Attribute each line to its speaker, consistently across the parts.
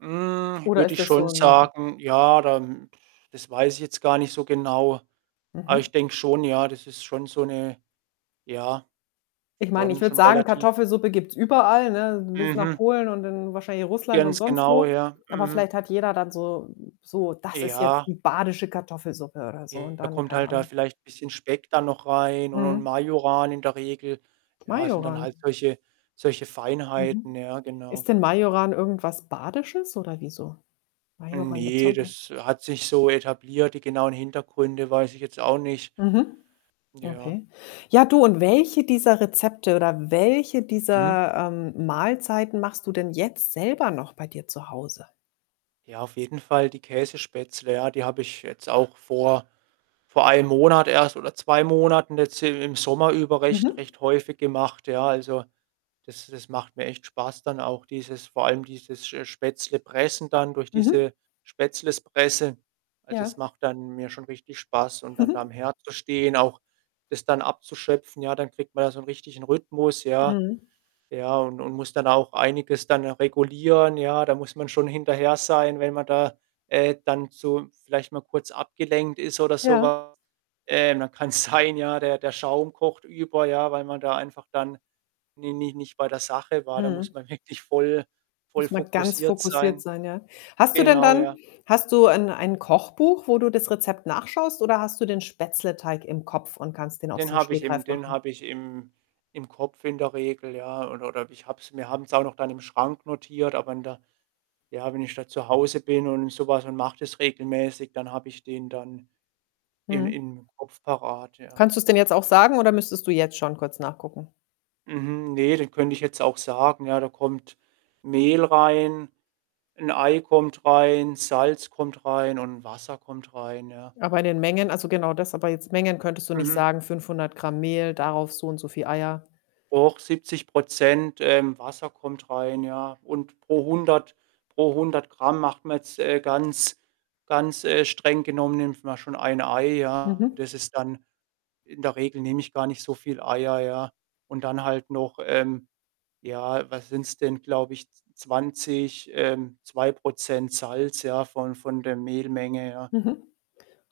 Speaker 1: Hm,
Speaker 2: Oder
Speaker 1: würde
Speaker 2: ist
Speaker 1: ich
Speaker 2: das so?
Speaker 1: schon
Speaker 2: [unintelligible]
Speaker 1: sagen, ja, dann das weiß ich jetzt gar nicht so genau. Aber
Speaker 2: Mhm.
Speaker 1: ich denke schon, ja, das ist schon so 'ne ja,
Speaker 2: Ich meine, ich
Speaker 1: schon
Speaker 2: würde
Speaker 1: schon
Speaker 2: sagen,
Speaker 1: relativ
Speaker 2: Kartoffelsuppe gibt's überall, ne, bis nach
Speaker 1: Mhm.
Speaker 2: Polen und dann wahrscheinlich Russland und
Speaker 1: Ganz
Speaker 2: sonst
Speaker 1: genau,
Speaker 2: wo.
Speaker 1: ja.
Speaker 2: Aber
Speaker 1: Mhm.
Speaker 2: vielleicht hat jeder dann so so „das ist jetzt
Speaker 1: Ja.
Speaker 2: die badische Kartoffelsuppe“ oder so und
Speaker 1: [unintelligible] Da
Speaker 2: dann
Speaker 1: kommt
Speaker 2: keine
Speaker 1: halt da
Speaker 2: Ahnung.
Speaker 1: vielleicht 'n bisschen Speck da noch rein und und
Speaker 2: Mhm.
Speaker 1: Majoran in der Regel. Ja, sind dann
Speaker 2: Majoran?
Speaker 1: halt solche solche
Speaker 2: Mhm.
Speaker 1: Feinheiten, ja, genau.
Speaker 2: Ist denn Majoran irgendwas Badisches oder wieso? Majoran gibt's ja
Speaker 1: Ne,
Speaker 2: auch noch
Speaker 1: das hat sich so etabliert. Die genauen Hintergründe weiß ich jetzt auch nicht.
Speaker 2: Mhm.
Speaker 1: Ja.
Speaker 2: Okay. Ja, du, und welche dieser Rezepte oder welche
Speaker 1: Mhm.
Speaker 2: dieser, ähm, Mahlzeiten machst du denn jetzt selber noch bei dir zu Hause?
Speaker 1: Ja, auf jeden Fall die Käsespätzle, ja. Die habe ich jetzt auch vor vor einem Monat erst oder 2 Monaten jetzt i im Sommer über recht
Speaker 2: Mhm.
Speaker 1: recht häufig gemacht, ja? Also, das das macht mir echt Spaß dann auch dieses vor allem dieses sch äh, Spätzle-Pressen dann durch
Speaker 2: Mhm.
Speaker 1: diese Spätzle-Presse. Also,
Speaker 2: Ja.
Speaker 1: es macht dann mir schon richtig Spaß und dann da am Herd zu stehen, auch das dann abzuschöpfen, ja? Dann kriegt man da so 'n richtigen Rhythmus, ja?
Speaker 2: Mhm.
Speaker 1: Ja, und und muss dann auch einiges dann regulieren, ja? Da muss man schon hinterher sein, wenn man da, äh, dann zu vielleicht mal kurz abgelenkt ist oder so
Speaker 2: Ja.
Speaker 1: was. Äh, dann kann's sein, ja, der der Schaum kocht über, ja, weil man da einfach dann ni ni nicht bei der Sache war. Da muss
Speaker 2: Mhm.
Speaker 1: man wirklich voll voll
Speaker 2: Muss man ganz
Speaker 1: fokussiert
Speaker 2: fokussiert
Speaker 1: sein.
Speaker 2: sein, ja. Hast du denn
Speaker 1: Genau,
Speaker 2: dann
Speaker 1: ja.
Speaker 2: hast du ein ein Kochbuch, wo du das Rezept nachschaust oder hast du den Spätzleteig im Kopf und kannst den aus
Speaker 1: Den
Speaker 2: dem
Speaker 1: habe ich im
Speaker 2: Stegreif
Speaker 1: den
Speaker 2: machen?
Speaker 1: habe ich im im Kopf in der Regel, ja? Oder oder ich habe es wir haben's auch noch dann im Schrank notiert, aber in der ja, wenn ich da zu Hause bin und so was und mache das regelmäßig, dann habe ich den dann in
Speaker 2: Mhm.
Speaker 1: im Kopf parat, ja.
Speaker 2: Kannst du's denn jetzt auch sagen oder müsstest du jetzt schon kurz nachgucken?
Speaker 1: Mhm, ne, den könnte ich jetzt auch sagen, ja. Da kommt Mehl rein, 'n Ei kommt rein, Salz kommt rein und Wasser kommt rein, ja?
Speaker 2: Aber in den Mengen also, genau das aber jetzt Mengen könntest du nicht
Speaker 1: Mhm.
Speaker 2: sagen? 500 Gramm Mehl, darauf so und so viel Eier.
Speaker 1: Och, 70 %, ähm, Wasser kommt rein, ja? Und pro 100 pro 100 Gramm macht man jetzt, äh ganz ganz, äh, streng genommen nimmt man schon 1 Ei, ja?
Speaker 2: Mhm.
Speaker 1: Das ist dann in der Regel nehme ich gar nicht so viel Eier, ja, und dann halt noch, ähm ja, was sind's denn, glaube ich, z 20 ähm, 2 % Salz, ja, von von der Mehlmenge, ja.
Speaker 2: Mhm.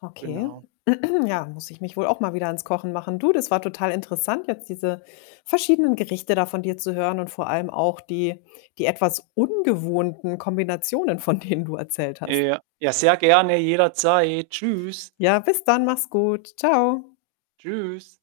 Speaker 2: Okay.
Speaker 1: Genau.
Speaker 2: Ja, muss ich mich wohl auch mal wieder an's Kochen machen. Du, das war total interessant, jetzt diese verschiedenen Gerichte da von dir zu hören und vor allem auch die die etwas ungewohnten Kombinationen, von denen du erzählt hast.
Speaker 1: Ja. Ja, sehr gerne, jederzeit. Tschüss.
Speaker 2: Ja, bis dann, mach's gut, tschau.
Speaker 1: Tschüss.